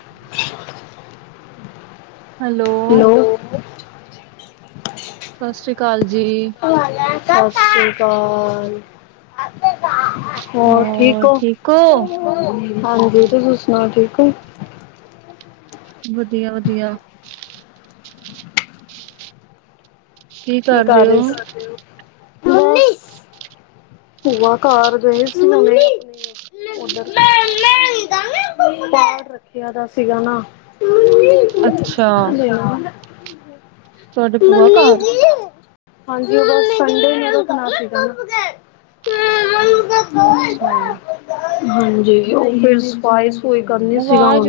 [inaudible] Hello. Hello, ਸਸ਼੍ਰੀ ਕਾਲ ਜੀ। ਸਸ਼੍ਰੀ ਕਾਲ। ਹੋਰ ਠੀਕ ਓ, ਹਾਂਜੀ, ਤੁਸੀ ਸੁਣਾਓ ਠੀਕ ਓ। ਵਧੀਆ ਵਧੀਆ। ਕੀ ਕਰ ਰਹੇ ਸੀ? ਭੂਆ ਕਰ ਗਏ। ਰੱਖਿਆ ਦਾ ਸੀਗਾ ਨਾ। ਅੱਛਾ। [inaudible] ਤੁਹਾਡੇ ਭੂਆ ਹਾਂ ਘਰ ਹਾਂਜੀ, ਓ [inaudible] ਅੱਛਾ ਹਾਂਜੀ, ਓ ਫੇਰ ਸਫਾਈ ਕੋਈ ਕੰਮ ਨੀ ਸੀਗਾ ਆਵਾਜ਼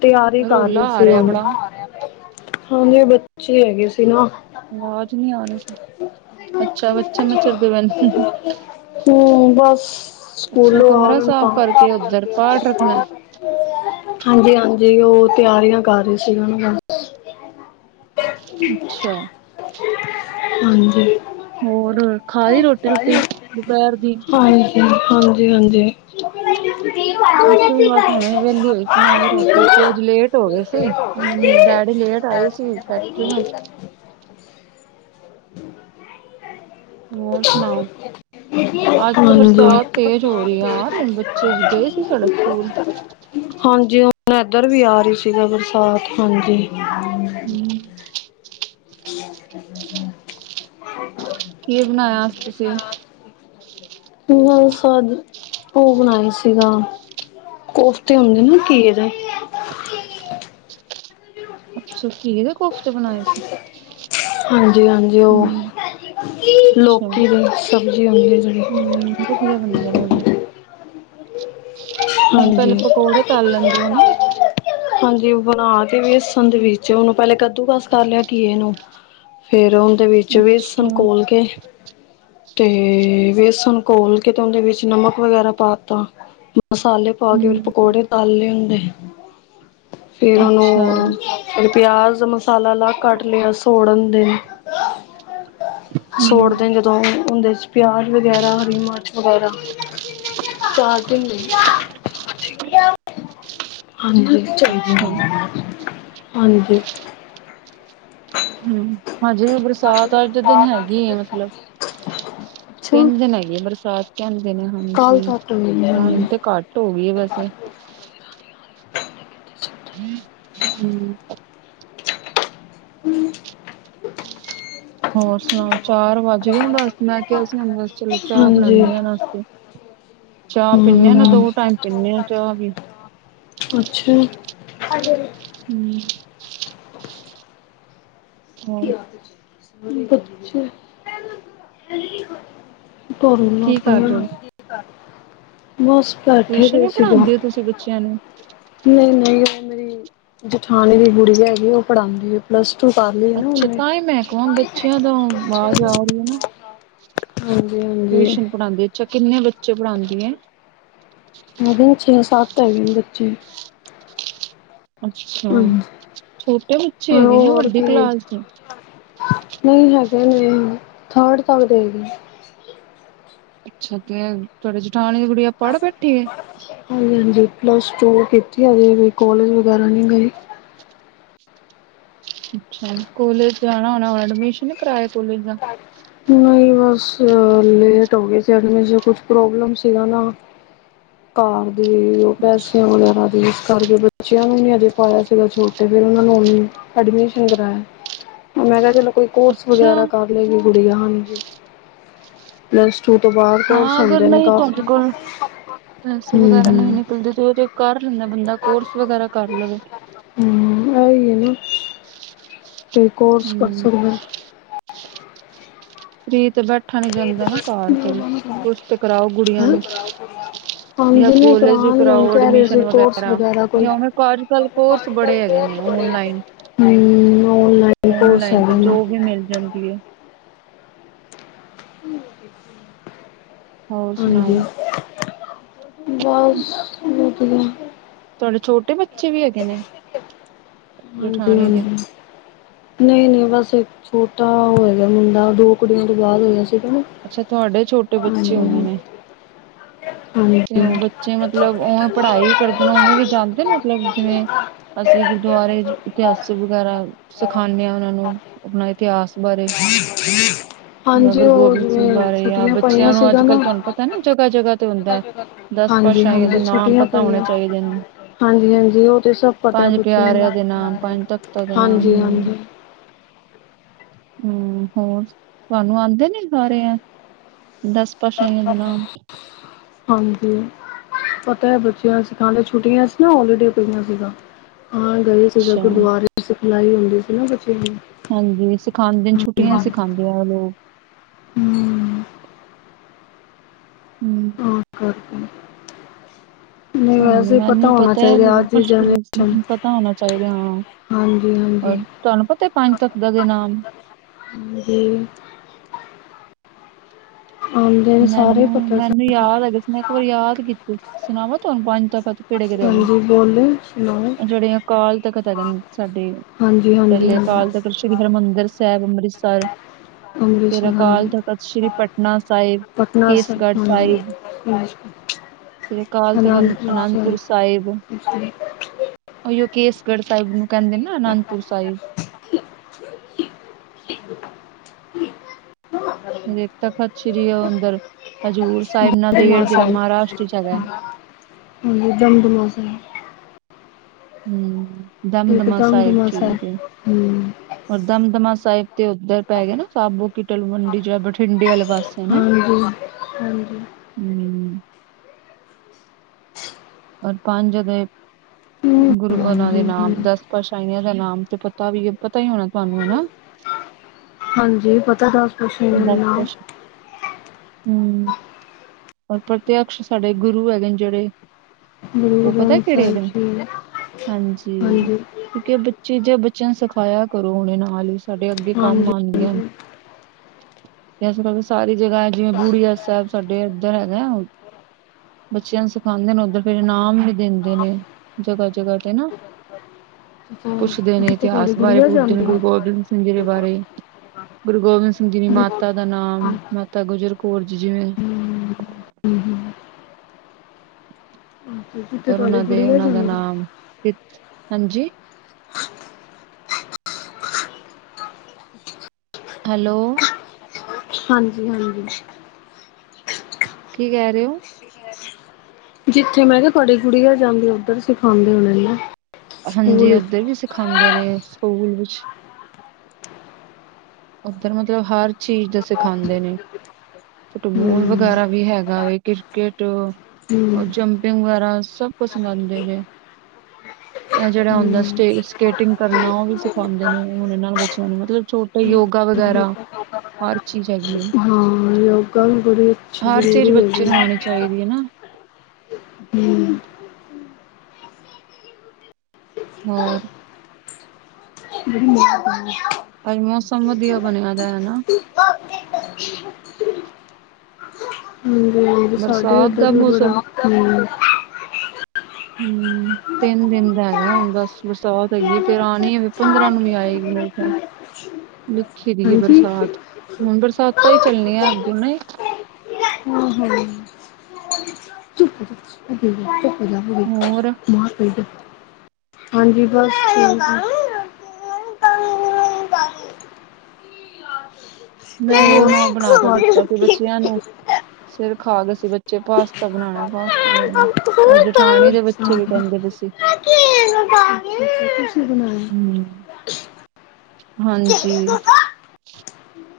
ਤਿਆਰੀ ਕਰ ਰੋਲਾ ਰਹੀ ਆ ਸੀ ਰਿਹਾ ਹੁਣੇ ਬੜਾ ਹੁਨ। ਹਾਂਜੀ, ਐ ਬੱਚੇ ਹੈਗੇ ਸੀ ਨਾ ਅਵਾਜ ਨੀ ਆ ਰੀ ਸੀ। ਅੱਛਾ, ਬੱਚੇ ਮਛਰਦੇ ਪੇਨ। ਹੂੰ ਬਸ ਅੱਛਾ, ਸਕੂਲੋਂ ਆ ਕਮਰਾ ਗਏ ਸਾਫ ਤਾਂ ਕਾਰਕੇ ਓੱਧਰ ਪਾਠ ਰੱਖਣੈ। ਹਾਂਜੀ, ਹਾਂਜੀ ਓ ਤਿਆਰੀਆਂ ਕਰ ਰਹੇ ਸੀ। [inaudible] ਅੱਛਾ। ਹਾਂਜੀ। ਹੋਰ, ਖਾਲੀ ਰੋਟੀ, ਰੋਟੀ ਰੋਟੀ ਦੁਪਹਿਰ ਦੀ? ਹਾਂਜੀ, ਹਾਂਜੀ, ਹਾਂਜੀ। [inaudible] [inaudible] ਹੰਜੀ ਅਸੀਂ ਵੀ ਬਸ ਹੁਣੇ ਵਿਹਲੀ ਹੋਈ ਸੀ ਮੈਂ ਵੀ ਰੋਟੀ ਰੂਟੀ ਅੱਜ ਲੇਟ ਹੋ ਗਏ ਸੀ ਡੈਡੀ ਲੇਟ ਆਏ ਸੀ ਫੈਕਟਰੀਓ ਹੋਰ ਸੁਨਾਓ ਅੱਜ ਤੇ ਬਰਸਾਤ ਤੇਜ਼ ਹੋ ਰਹੀ, ਆ ਰਿਆ, ਬੱਚੇ ਗਏ ਸੀ ਸਾਡੇ ਸਕੂਲ। ਹਾਂਜੀ, ਹੋਣਾ ਇਧਰ ਵੀ ਆ ਰੀ ਸੀਗਾ ਬਰਸਾਤ, ਹਾਂਜੀ। ਹੂੰ। [inaudible] [inaudible] ਕੀ ਬਨਾਯਾ ਅੱਜ, ਤੁਸੀ? [unintelligible] ਓ ਬਨਾਏ ਸੀਗਾ। ਕੋਫਤੇ ਹੁੰਦੇ ਨੇ ਨਾ ਘੀਏ ਦੇ [inaudible] ਅੱਛਾ ਘੀਏ ਦੇ ਕੋਫਤੇ ਬਣਾਏ ਸੀ ਹਾਂਜੀ, ਹਾਂਜੀ ਓ ਹਮ ਅੱਛਾ ਲੋੱਕੀ ਦੀ ਸਬਜ਼ੀ ਹੋਂਦੀ ਏ ਜੇੜੀ ਵਦੀਆ ਬਨਦੇ ਨੇ ਓਵੇਂ ਤੁਸੀਂ ਹਾਂਜੀ। ਪਹਿਲਾਂ ਪਕੌੜੇ ਤਲ ਲੈਂਦੇ ਓ ਨਾ ਹਾਂਜੀ, ਬਨਾ ਕੇ ਵੇੱਸਨ ਦੇ ਵਿੱਚ ਓਨੂੰ ਪਹਿਲੇ ਕੱਦੂ- ਕਰ ਲਿਆ ਘੀਏ ਨੂੰ ਫੇਰ ਉਹਦੇ ਵਿੱਚ ਅੱਛਾ ਵੇਸਣ ਘੋਲ ਕੇ ਤੇ ਬੇਸਣ ਘੋਲ ਕੇ ਤੇ ਉਹਦੇ ਵਿੱਚ ਨਮਕ ਵਗੈਰਾ ਪਾ ਤਾ। ਮਸਾਲੇ ਪਾ ਕੇ ਫਰ ਹਮ ਪਕੌੜੇ ਤੱਲਲੇ ਹੁੰਦੇ, ਫੇਰ ਉਹਨੂੰ ਅੱਛਾ ਫਿਰ ਪਿਆਜ਼ ਮਸਾਲਾ ਲਾ ਕੱਟ ਲਿਆ ਸੋੜਨ ਦਿਨ। ਸੋੜ ਹਮ ਦੇਣ ਜਦੋਂ ਉਹਦੇ 'ਚ ਪਿਆਜ਼ ਵਗੈਰਾ ਹਰੀ ਮਰਚ ਵਗੈਰਾ, ਚਾਰ ਹੁੰਦੇ ਹਾਂਜੀ ਚਾਈਦੀ ਅੱਛਾ ਹਾਂਜੀ। ਹੂੰ ਹਾਂਜੀ ਬਰਸਾਤ ਅੱਜ ਦੇ ਦਿਨ ਹੈਗੀ ਆ ਮਤਲਬ। ਅੱਛਾ ਤਿੰਨ ਦਿਨ ਹੈਗੀ ਆ ਬਰਸਾਤ ਕਹਿੰਦੇ ਨੇ ਹਾਂਜੀ ਕੱਲ ਤੱਕ ਮਿਲ ਹ ਜਾਣਗੇ। ਤੇ ਘੱਟ ਹੋ ਗਿਆ ਵੈਸੇ ਹੂੰ। ਹੂੰ। ਹੂੰ। ਹੋਰ ਸੁਨਾਓ, ਚਾਰ ਵਾੱਜਗੇਨ ਬਾੱਸ ਮੈਂ ਕੇਆ ਸੀ ਹੁਨ ਬਾੱਸ ਚਲੋ ਚਾਅ ਹਾਂਜੀ ਬਨਾਨੀ ਆਂ ਐਨਾ ਅਸਤੇ ਚਾਅ ਪੀਨੇ ਆਂ ਨਾ, ਹੂੰ ਦੋ ਟਾਈਮ ਪੀਨੇ ਆਂ ਚਾਅ ਵੀ। ਅੱਛਾ। [inaudible] ਹੂੰ। ਹੋਰ ਬੱਚੇ ਕੀ ਕਰ ਰਹੇ ਹੋ [inaudible] [unintelligible] ਬਾੱਸ ਟਵੀਸ਼ਨ ਵੀ ਪੜਾਂਦੇ ਓ ਤੂਸੀ ਬੱਚੇਆ ਨੂੰ? ਨਈ, ਨਈ ਓ ਮੇਰੀ ਜਠਾਨੀ ਦੀ ਗੂੜੀਆ ਹੈਗੀ ਏ, ਓ ਪੜਾਂਦੀ ਏ। ਅੱਛਾ, ਤਾਂਈ ਮੈਂ ਕਵਾਂ ਹਾਂਜੀ ਬੱਚੇਆਂ ਦਾ ਹੂਨ, ਵਾਜ ਆ ਰੀ ਏ ਨਾ। ਹਾਂਜੀ ਟਵੀਸ਼ਨ ਪੜਾਂਦੀ ਐ, ਅੱਛਾ ਕਿੰਨੇ ਬੱਚੇ ਪੜਾਦੀ ਏ? [unintelligible] ਛੇ-ਸਾੱਤ ਹੈਗੇ ਨੇ ਬੱਚੇ। ਅੱਛਾ, ਹਾਂਜੀ ਛੋਟੇ ਬੱਚੇ ਹੈਗੇ ਨੇ, ਵੱਡੀ ਕਲਾਸ ਦੇ? ਨਈ ਹੈਗੇ ਨੇ, ਥਰਡ ਤੱਕ ਦੇ ਹੇਗੇਨ। ਅੱਛਾ, ਤੇ ਐ ਤੂਆਡੀ ਜਠਾਨੀ ਦੀ ਗੁੜੀਆ ਪੜ੍ਹ ਬੈਠੀ ਹੈ [inaudible] ਹਾਂਜੀ, ਪਲੱਸ ਟੂ ਕੀਤੀ ਹਜੇ ਵੀ, ਕੋਲੇਜ ਵਗੈਰਾ ਨੀ ਗਈ। ਅੱਛਾ, ਕੋਲੇਜ ਜਾਣਾ ਹੋਣਾ, ਐਡਮਿਸ਼ਨ ਨੀ ਕਰਾਏਆ ਕੋਲੇਜ ਦਾ? ਨਈ ਬਾੱਸ ਲੇਟ ਹੋ ਗਏ ਸੀ ਐਡਮਿਸਨ, ਕੁੱਛ ਪ੍ਰੋਬਲਮ ਸੀਗਾ ਨਾ। ਘਾਰ ਦੀ, ਓ ਪੈਸੇਆਂ ਵਗੈਰਾ ਦੀ, ਇਸ ਕਾਰਕੇ ਬੱਚੇਆਂ ਨੂੰ ਨੀ ਹਜੇ ਪਾਏਆ ਸੀਗਾ ਛੋਟ ਟੇ ਫੇਰ ਓਨਾ ਨੂੰ ਹੂਨ ਐਡਮਿਸ਼ਨ ਕਰਾਏਆ, ਮੈਂ ਕੇਆ ਚਲੋ ਕੋਈ ਕੋਰਸ ਅੱਛਾ ਵਗੈਰਾ ਕਾਰ ਲੇਗੀ ਗੁੜੀਆਂ, ਹਾਂਜੀ। ਪਲੱਸ ਟੂ ਤੋਂ ਬਾਦ ਕੋਰਸ ਹਾਂ ਅਗਰ ਹੁੰਦੇ ਨੇ ਨਹੀਂ ਤੁਹਾਡੇ ਕਾਫੀ। ਕੋਲ ਪੈਸੇ ਹੂੰ ਵਗੈਰਾ ਨਈ ਹੂੰ। ਨਿਕਲਦੇ ਤੇ ਓ ਤੇ ਕਾਰ ਲੈਂਦੈ ਬੰਦਾ, ਕੋਰਸ ਵਗੈਰਾ ਕਾਰ ਲਵੇ। ਹੂੰ, ਓਈ ਏ ਨਾ। ਤੇ ਕੋਰਸ ਕਾਰ ਹੂੰ। ਸਕਦੈ ਫ੍ਰੀ ਤੇ ਬੈਠਾ ਨੀ ਜਾਂਦਾ ਨਾ ਘਾਰ ਫੇਰ, ਕੁੱਛ ਤੇ ਕਰਾਓ ਗੁੜੀਆਂ ਹੈਂ। ਨੂੰ‌। ਯਾ ਹਾਂਜੀ ਨਹੀਂ ਕੋਲੇਜ ਕਰਾਉਣਗੇ ਹੁਣ ਕਰਾਓ ਕਹਿ ਰਹੇ ਐਡਮਿਸ਼ਨ ਸੀ ਕੋਰਸ ਵਗੈਰਾ ਕੋਈ। ਯਾ ਹੂਨ ਵੇਕੋ ਆਜ-ਕਲ ਕੋਰਸ ਬੜੇ ਹੈਗੇ ਨੇ ਓਨਲਾਈਨ, ਹੂੰ ਔਨਲਾਈਨ ਕੋਰਸ ਓਨਲਾਈਨ ਤਾ ਹੈਗੇ ਨੇ ਜੋਬ ਵੀ ਮਿਲ ਜਾਨ ਦੀ ਏ। [inaudible] ਹੋਰ ਹਾਂਜੀ, ਸੁਣਾਓ ਬਾੱਸ ਵਦੀਆ। ਤੂਆਡੇ ਛੋਟੇ ਬੱਚੇ ਵੀ ਹੈਗੇ ਨੇ? ਹਾਂਜੀ, ਜਠਾਣੀ ਦੇ ਹਾਂਜੀ। ਨਈ-ਨਈ ਬਾੱਸ ਇੱਕ ਛੋਟਾ ਓ ਹੈਗੈ ਮੁੰਡਾ, ਦੋ ਕੁੜੀਆਂ ਤੋਂ ਬਾਦ ਹੋਏਆ ਸੀਗਾ ਨਾ। ਅੱਛਾ ਤੂਆਡੇ ਛੋਟੇ ਬੱਚੇ ਹੂਨੇ ਹਾਂਜੀ ਨੇ। ਹਾਂਜੀ। ਤੇ ਓ ਬੱਚੇ ਮਤਲਬ ਓਵੇਂ ਪੜਾਈ ਵੀ ਕਰਦੇ ਨੇ, ਓਵੇਂ ਵੀ ਜਾਂਦੇ ਨੇ ਮਤਲਬ ਜਿਵੇਂ ਅਸੀਂ ਗੁਰਦੁਆਰੇ ਇਤਿਹਾਸੀ ਵਗੈਰਾ ਸਿਖਾਂਨੇ ਆਂ ਓਨਾਂ ਨੂੰ, ਅਪਨਾ ਇਤਿਹਾਸ ਬਾਰੇ। [inaudible] ਜਾਂ ਹਾਂਜੀ ਗੁਰੂ ਓ ਗੋਬਿੰਦ ਜਿਵੇਂ ਛੁੱਟੀਆਂ ਪਾਈਆਂ ਸੀਗਾ ਨਾ ਤ ਨਾ ਜਗਾ, ਜਗਾ [inaudible] ਹਾਂਜੀ, ਹਾਂਜੀ ਛੁੱਟੀਆਂ ਪਤਾ ਹੋਣੇ ਪਈਆਂ। ਚਾਹੀਦੇ ਨੇ ਹਾਂਜੀ, ਹਾਂਜੀ ਓ ਤੇ ਸਬ ਪਤੈ ਪੰਜ ਬੱਚੇਆ ਨੂੰ, ਪਿਆਰਿਆਂ ਦੇ ਨਾਮ ਪੰਜ ਤਖ਼ਤਾਂ ਦੇ ਨਾਮ ਹਾਂਜੀ, ਹਾਂਜੀ। [inaudible] ਹੂੰ ਹੋਰ ਤੂਆਨੂੰ ਆਂਦੇ ਨੇ ਸਾਰੇ ਐ, ਦਾੱਸ [inaudible] ਹਾਂਜੀ। ਪਤਾ ਐ, ਬੱਚੇਆਂ ਸਿਖਾਂਦੇ ਛੁੱਟੀਆਂ ਸੀ ਨਾ ਹੋਲੀਡੇ ਪਈਆਂ ਸੀਗਾਂ, ਹਾਂ ਗਏ ਸੀਗਾ, ਅੱਛਾ ਗੁਰਦੁਆਰੇ ਸਿਖਲਾਈ ਹੁੰਦੀ ਸੀ ਨਾ ਬੱਚੇਆਂ ਨੂੰ ਹਾਂਜੀ, ਸਿਖਾਂਦੇਨ, ਛੁੱਟੀਆਂ ਚ ਹਮ ਸਿਖਾਂਦੇ ਆਂ ਲੋਗ। ਹੂੰ। [inaudible] ਸਾਨੂੰ, ਵੈਸੇ ਮੈਨੂੰ ਪਤਾ ਵੀ ਹੋਣਾ ਪਤੈ ਚਾਹੀਦਾ ਲੇਕਿਨ ਅੱਜ ਪੂੱਛ ਦੀ ਪੀ ਜਨਰੇਸ਼ਨ ਸੀ, ਪਤਾ ਹੋਨੇ ਚਾਈਦੈ, ਹਾਂ। ਹਾਂਜੀ ਹਾਂਜੀ ਹੋਰ, ਤੂਆਨੂੰ ਪਤੈ ਪਾੰਜ ਤੱਖਦਾ ਦੇ ਨਾਮ? ਹਾਂਜੀ। ਆਉਂਦੇ ਨੇ ਸਾਰੇ ਮੈਨੂੰ, ਪਤਾ ਮੈਨੂੰ ਸਾਡੇ ਯਾਦ ਹੈਗੇ ਸੀ ਮੈਂ ਇੱਕ ਵਾਰੀ ਯਾਦ ਕੀਤੇ, ਸੁਣਾਵਾ ਤੁਹਾਨੂੰ ਪੰਜ ਤਖਤ? ਕਿਹੜੇ, ਕਿਹੜੇ ਹੈਗੇ? ਹਾਂਜੀ ਬੋਲੇ ਸੁਣਾਓ ਜਿਹੜੇ ਅਕਾਲ ਤਖ਼ਤ ਹੈਗੇ ਨੇ ਸਾਡੇ। ਹਾਂਜੀ, ਹਾਂਜੀ, ਹਾਂਜੀ। ਸ਼੍ਰੀ ਹਰਿਮੰਦਰੁ ਸਾਹਿਬ, ਅੰਮ੍ਰਿਤਸਰ। ਫੇਰ ਅੰਮ੍ਰਿਤਸਰ ਅਕਾਲ ਤਖ਼ਤ, ਸ਼੍ਰੀ ਹਾਂਜੀ ਪਟਨਾ ਸਾਹਿਬ। ਪਟਨਾ ਸ ਕੇਸਗੜ੍ਹ ਸ੍ਰੀ ਅਕਾਲ ਤਖ਼ਤ, ਅਨੰਦਪੁਰ ਸਾਹਿਬ। ਓਇਓ ਕੇਸਗੜ੍ਹ ਸਾਹਿਬ ਨੂੰ ਕਹਿੰਦੇ ਨਾ ਅਨੰਦਪੁਰ ਸਾਹਿਬ। [unintelligible] [unintelligible] ਜਿਹੜੇ ਤਖਤ ਸ਼੍ਰੀ ਓ ਅੰਦਰ ਹਜ਼ੂਰ ਸਾਹਿਬ ਨਦੇੜ ਦਮਦਮਾ ਜਿਹੜਾ ਸਾਹਿਬ ਮਹਾਰਾਸ਼ਟਰ ਚ ਹੈਗਾ? ਹਾਂਜੀ, ਦਮਦਮਾ ਸ ਹਮ, ਦਮਦਮਾ ਸਾਹਿਬ ਠੀਕ ਏ। ਹੂੰ। ਔਰ, ਦਮਦਮਾ ਸਾਹਿਬ ਤੇ ਉੱਧਰ ਪੈ ਗਿਆ ਨਾ ਸਾਬੋ ਤਲਵੰਡੀ ਜੋ ਹੈ ਬਠਿੰਡੇ ਵਾਲੇ ਪਾਸੇ ਨਾ? ਹਾਂਜੀ ਹਾਂਜੀ ਹਮ। [inaudible] ਔਰ ਪੰਜ ਦੇ ਹਮ ਗੁਰੂ ਉਹਨਾਂ ਦੇ ਹਾਂਜੀ ਨਾਮ ਦਾ ਸਪਸ਼ [unintelligible] ਦਾ ਨਾਮ ਤੇ ਪਤਾ ਵੀ ਪਤਾ ਹੀ ਹੋਣਾ ਤੁਹਾਨੂੰ ਹਨਾ? ਹਾਂਜੀ, ਪਤਾ ਦੱਸ ਪਾਤਸ਼ਾਹੀਆਂ ਦਸ ਦੇ ਨਾਮ। ਪਾਤਸ਼ਾਹ ਹੂੰ, ਔਰ ਪ੍ਰਤਿਯਕਸ਼ ਸਾਡੇ ਗੁਰੂ ਹੈਗੇ ਨੇ ਜਿਹੜੇ? ਗੁਰੂ ਉਹ ਪਤਾ ਏ ਗ੍ਰੰਥ ਕਿਹੜੇ ਸਾਹਿਬ ਹੈਗੇ ਨੇ? ਜੀ ਹਾਂਜੀ। ਕਿਉਂਕਿ ਬੱਚੇ ਜੇ ਬੱਚਿਆਂ ਨੂੰ ਸਿਖਾਇਆ ਕਰੋ ਹੁਣੇ ਨਾਲ ਹੀ ਸਾਡੇ ਅੱਗੇ ਕੰਮ ਹਾਂਜੀ ਹਾਂਜੀ ਆਨਗੇ। [unintelligible] [unintelligible] [unintelligible] ਕਰਕੇ ਸਾਰੀ ਜਗ੍ਹਾ ਹੈ ਜਿਵੇਂ ਬੂੜੀਆ ਸਾਹਿਬ, ਸਾਡੇ ਇੱਧਰ ਹੈਗਾ। ਬੱਚਿਆਂ ਨੂੰ ਸਿਖਾਉਂਦੇ ਨੇ ਉੱਧਰ। ਫੇਿਰ ਇਨਾਮ ਵੀ ਦਿੰਦੇ ਨੇ ਜਗ੍ਹਾ, ਜਗ੍ਹਾ ਤੇ ਨਾ। ਪੁੱਛਦੇ ਜਿੱਥੇ ਨੇ, ਜਿੱਥੇ ਤੁਹਾਡੀ ਇਤਿਹਾਸ ਬਾਰੇ ਗੁੜੀਆ ਪੁੱਛਦੇ ਨੇ, ਜਾਂਦੀ ਹੈ ਗੁਰੂ ਗੋਬਿੰਦ ਸਿੰਘ ਜੀ ਦੇ ਬਾਰੇ। ਗੁਰੂ ਗੋਬਿੰਦ ਸਿੰਘ ਜੀ ਦੀ ਜਿ- ਮਾਤਾ ਦਾ ਨਾਮ, ਹਮ, ਮਾਤਾ ਗੁਜਰ ਕੌਰ ਜੀ ਜਿਵੇਂ। ਹਮ, ਹਮ, ਅੱਛਾ, ਜਿੱਥੇ ਔਰ ਉਹਨਾਂ ਤੁਹਾਡੀ ਦੇ, ਗੁੜੀਆ ਉਹਨਾਂ ਦਾ ਜਾਂਦੀ ਹੈ ਨਾਮ, ਹਾਂਜੀ। ਹੈਲੋ। ਹਾਂਜੀ, ਹਾਂਜੀ। ਕੀ ਕਹਿ ਰਹੇ ਹੋ? ਤੇ। [unintelligible] ਜਿੱਥੇ ਮੈਂ ਕਿਹਾ ਤੁਹਾਡੀ ਗੁੜੀਆਂ ਜਾਂਦੀ ਉੱਧਰ ਸਿਖਾਉਂਦੇ ਹੋਣੇ ਨੇ ਨਾ? ਹਾਂਜੀ, ਸਕੂਲ ਵਿੱਚ ਉੱਧਰ ਵੀ ਸਿਖਾਉਂਦੇ ਨੇ ਸਕੂਲ ਵਿੱਚ। ਉੱਧਰ, ਮਤਲਬ ਹਰ ਚੀਜ਼ ਦਾ ਸਿਖਾਂਦੇ ਨੇ। ਫੁਟਬਾਲ, ਹਮ ਵਗੈਰਾ ਵੀ ਹੈਗਾ ਵੇ ਕ੍ਰਿਕਟ। ਹਮ ਉਹ ਜੰਪਿੰਗ, ਵਗੈਰਾ ਸਭ ਕੁਛ ਸਿਖਾਉਂਦੇ ਨੇ। ਹਮਮ। [unintelligible] ਏ ਜਿਹੜਾ ਹੁੰਦਾ ਸਟਾ ਸਕੇਟਿੰਗ ਕਰਨਾ ਉਹ ਵੀ ਸਿਖਾਉਂਦੇ ਨੇ ਹੁਣੇ ਨਾਲ ਬੱਚਿਆਂ ਨੂੰ ਮਤਲਬ ਛੋਟ ਯੋਗਾ, ਹਮ ਵਗੈਰਾ ਹਰ ਚੀਜ਼ ਹੈਗੀ ਹੈ ਅ। ਹਾਂ, ਯੋਗਾ ਵੀ ਬੜੀ ਅੱਛੀ ਚੀਜ਼ ਜ਼ਰੂਰੀ ਬੱਚੇ ਹੈਗੀ ਨੂੰ ਹਾ। ਆਉਣੀ ਚਾਹੀਦੀ ਹੈ ਨਾ। ਹੂੰ। ਹੋਰ? ਬਧੀਆਂ ਬਆ। [unintelligible] ਅੱਜ, ਮੌਸਮ ਵਧੀਆ ਬਣਿਆਦਾ ਹਨਾ। ਹਾਂਜੀ ਹਾਂਜੀ, ਹਾਂਜੀ ਸਾਡੇ ਬਰਸਾਤ ਇੱਧਰ ਦਾ ਵੀ ਮੌਸਮ ਬੜਾ। ਹੁੰ। ਤਿੰਨ ਦਿਨ ਦਾ ਹੈਗਾ ਹੁਣ ਬਸ ਬਰਸਾਤ ਹੈਗੀ ਫੇਰ ਆਉਣੀ ਆ ਵੀ। ਪੰਦਰਾਂ ਨੂੰ ਵੀ ਆਏਗੀ ਮੇਰਾ ਅੱਛ। ਲਿਖੀ ਦੀ ਹੈ। ਬਰਸਾਤ ਹੁਣ ਬਰਸਾਤ ਤਾਂ ਹੀ ਚੱਲਣੀ ਆ ਅੱਗੋਂ ਨੇ। ਹਮ ਹਮ। ਚੁੱਕ ਜਾ ਹੋਰ ਮੇਡ। ਹਾਂਜੀ ਬਸ ਠੀਕ। ਮੈਂ ਵੀ ਉਹਨੂੰ ਬਣਾ ਕੇ ਦਿੱਤਾ ਸੀ। ਠੀਕ ਬੱਚਿਆਂ ਨੂੰ ਸਿਰ ਖਾ ਰਹੇ ਸੀ। ਬੱਚੇ ਪਾਸਤਾ ਬਣਾਉਣਾ ਪਾਸਤਾ ਬਣਾਉਣਾ। ਆ ਉਹ ਹੋਰ ਜਠਾਣੀ ਦੇ ਬੱਚੇ ਵੀ ਕਹਿੰਦੇ ਪਏ ਸੀ। ਤੁਸੀਂ ਬਣਾਇਆ ਹਮਮ ਹਾਂਜੀ।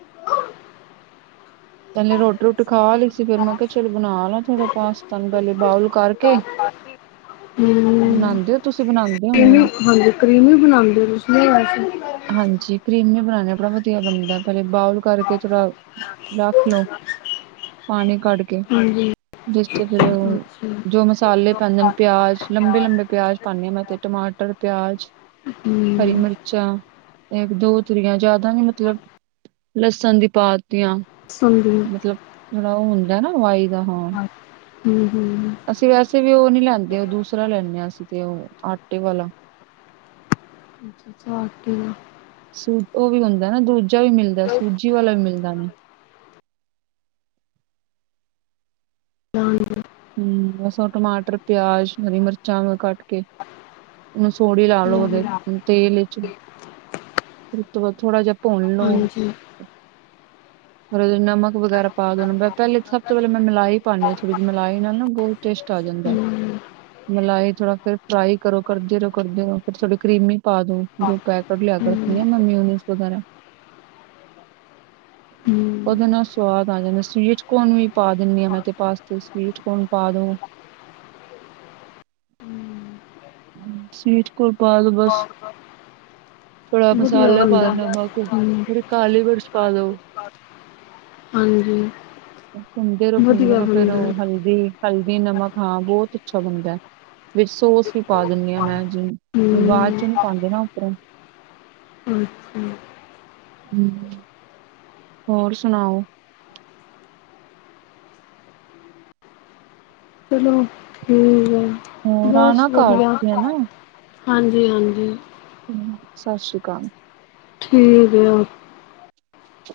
ਹਮ ਪਲੇ ਰੋਟੀ-ਰੋਟੀ ਖਾ ਲਈ ਸੀ। ਫੇਰ ਮੈਂ ਕਿਹਾ ਚਲ ਬਣਾ ਲਾ ਥੋੜਾ ਪਾਸਤਾ ਨੂੰ ਪਹਿਲਾਂ ਬਾਊਲ ਕਰਕੇ। ਸਸ। ਹਮਮ। ਤੁਸੀਂ ਬਣਾਉਂਦੇ ਹੋਣੇ ਹੋ। ਹਾਂਜੀ ਕਰੀਮੀ ਬਣਾਉਂਦੇ ਤੁਸੀਂ ਆ। ਹਾਂਜੀ ਕਰੀਮੀ ਬਣਾਉਣੇ ਆਪੜਾ ਵਧੀਆ ਬਣਦਾ। ਪਹਿਲੇ ਬਊਲ ਕਰਕੇ ਥੋੜਾ। ਰੱਖ ਲੋ ਪਾਣੀ ਕੱਢ ਕੇ ਹਾਂਜੀ ਜਿਸ 'ਚ' ਫਿਰ ਊ। ਅੱਛਾ। ਜੋ ਮਸਾਲੇ ਪੈਂਦਾ ਨੇ ਲੋਕਸਾਂਗੇ ਸਭ ਪਿਆਜ ਪਿਆਰ ਲੰਬੇ-ਲੰਬੇ ਪਿਆਜ ਪਨੀਆ। ਹਾਂ ਮੈਂ ਤੇ ਟਮਾਟਰ ਪਿਆਜ਼। ਹੂੰ ਹਰੀ ਮਿਰਚਾਂ ਇਹ ਦੋ ਤੁਰੀਆਂ ਜਿਆਦਾ ਨੀ ਮਤਲਬ। ਲਸਣ ਦੀ ਪਾਤੀਆਂ। ਸੁਣਦੀ ਮਤਲਬ ਜਿਹੜਾ ਉਹ ਹੁੰਦਾ ਨਾ ਵਾਇਗਾ ਦਾ ਹਣ। ਹਮ ਹਮਮ। ਅਸੀਂ ਵੈਸੇ ਵੀ ਉਹ ਨੀ ਲੈਂਦੇ ਉਹ ਦੂਸਰਾ ਲੈਣਾ ਹਾਂ। ਅਸੀਂ ਤੇ ਉਹ ਆਟੇ ਵਾਲਾ। ਅੱਛਾ - ਅੱਛਾ ਆਟੇ ਵਾਲਾ। ਸੂਜੀ ਉਹ ਵੀ ਹੁੰਦਾ ਨਾ। ਦੂਜਾ ਵੀ ਮਿਲਦਾ ਸੂਜੀ ਵਾਲਾ ਵੀ ਮਿਲਦਾ ਨੇ। ਹਾਂ ਮ। ਹਮ ਬਸ ਟਮਾਟਰ ਪਿਆਜ਼ ਹਰੀ ਮਿਰਚਾਂ ਨੂੰ ਕੱਟ ਕੇ। ਹੁਣ ਸੋਹੜੀ ਲਾ - ਲੋੋ ਉਹਦੇ ਤੇਲ ਵਿੱਚ। ਫਿਰ ਥੋੜ੍ਹਾ ਜਿਹਾ ਭੁੰਨ ਲੋ। ਹਾਂਜੀ ਫਿਰ ਉਹਦੇ ਨਕ ਵਗੈਰਾ ਪਾ ਦੋ ਉਹੂੰ। ਮੈਂ ਪਹਿਲੇ ਸਭ ਤੋਂ ਪਹਿਲੇ ਮਲਾਈ ਪਾਉਣੀ ਹਾਂ। ਥੋੜੀ ਜਹੀ ਮਲਾਈ ਨਾਲ ਨਾ ਬਹੁਤ। ਟੇਸ਼ਟ ਆ ਜਾਂਦਾ ਹੈ। ਹੂੰ ਹੂੰ ਮਲਾਈ ਥੋੜਾ। ਫਿਰ ਫਰਾਈ ਕਰੋ ਕਰਦੇ ਰਹੋ ਕਰਦੇ ਰਹੋ। ਫਿਰ ਥੋੜੀ ਕਰ੍ਰਮੀ ਪਾ ਦੋ ਜੋ ਪੈਕੇਟ ਲਿਆ ਕੇ ਹੂੰ ਰੱਖਣੀ ਆ। ਮੈਂ ਮਿਊਨੀਸ ਵਗੈਰਾ। ਉਹਦੇ ਨਾਲ ਸਵਾਦ ਆ ਜਾਂਦਾ ਹੈ। ਸਵੀਟਕੋਨ ਵੀ ਪਾ ਦਿੰਦੀ ਹਾਂ ਮੈਂ ਤੇ ਪਾਸਤੇ ਸਵੀਟਕੋਨ ਪਾ ਦੋ। ਹੂੰ ਸਵੀਟ। ਕੋਨ ਪਾਦੋ ਬਸ ਥੋੜਾ ਵਧੀਆ ਮਸਾਲਾ ਪਾ ਬੰਦਾ ਨਮਕ ਹੂੰ ਥੋੜੀ। ਕਾਲੀ ਮਿਰਚ ਪਾ ਦੋ। ਹਾਂਜੀ ਪੁੰਨਦੇ- ਵਧੀਆ ਪੁੰਨਦੇ ਫੇਰ ਬੰਦਾ ਉਹ ਹਲਦੀ। ਹਲਦੀ ਨਮਕ ਹਾਂ ਬਹੁਤ ਅੱਛਾ ਬਣਦਾ ਹੈ ਵੀ ਸੋਸ। ਪਾ ਦਿਨੀ ਆ ਮੈਂ। ਅੱਜ ਬਾਅਦ ਹੂੰ ਚੋਂ ਨੀ ਪਾਉਂਦੇ ਨਾ ਉੱਪਰੋਂ। ਅੱੱਛਾ। ਹਮ। [unintelligible] ਹੋਰ ਸੁਣਾਓ? ਚਲੋ ਠੀਕ ਹੈ। ਹੋਰ ਬਸ ਆਣਾ ਘਰ ਵਧੀਆ ਤੁਸੀਂ ਹਨਾ ਹਾਂਜੀ- ਹਾਂਜੀ। ਸਤਿ ਸ਼੍ਰੀ ਅਕਾਲ। ਠੀਕ ਆ ਓ। ਸ।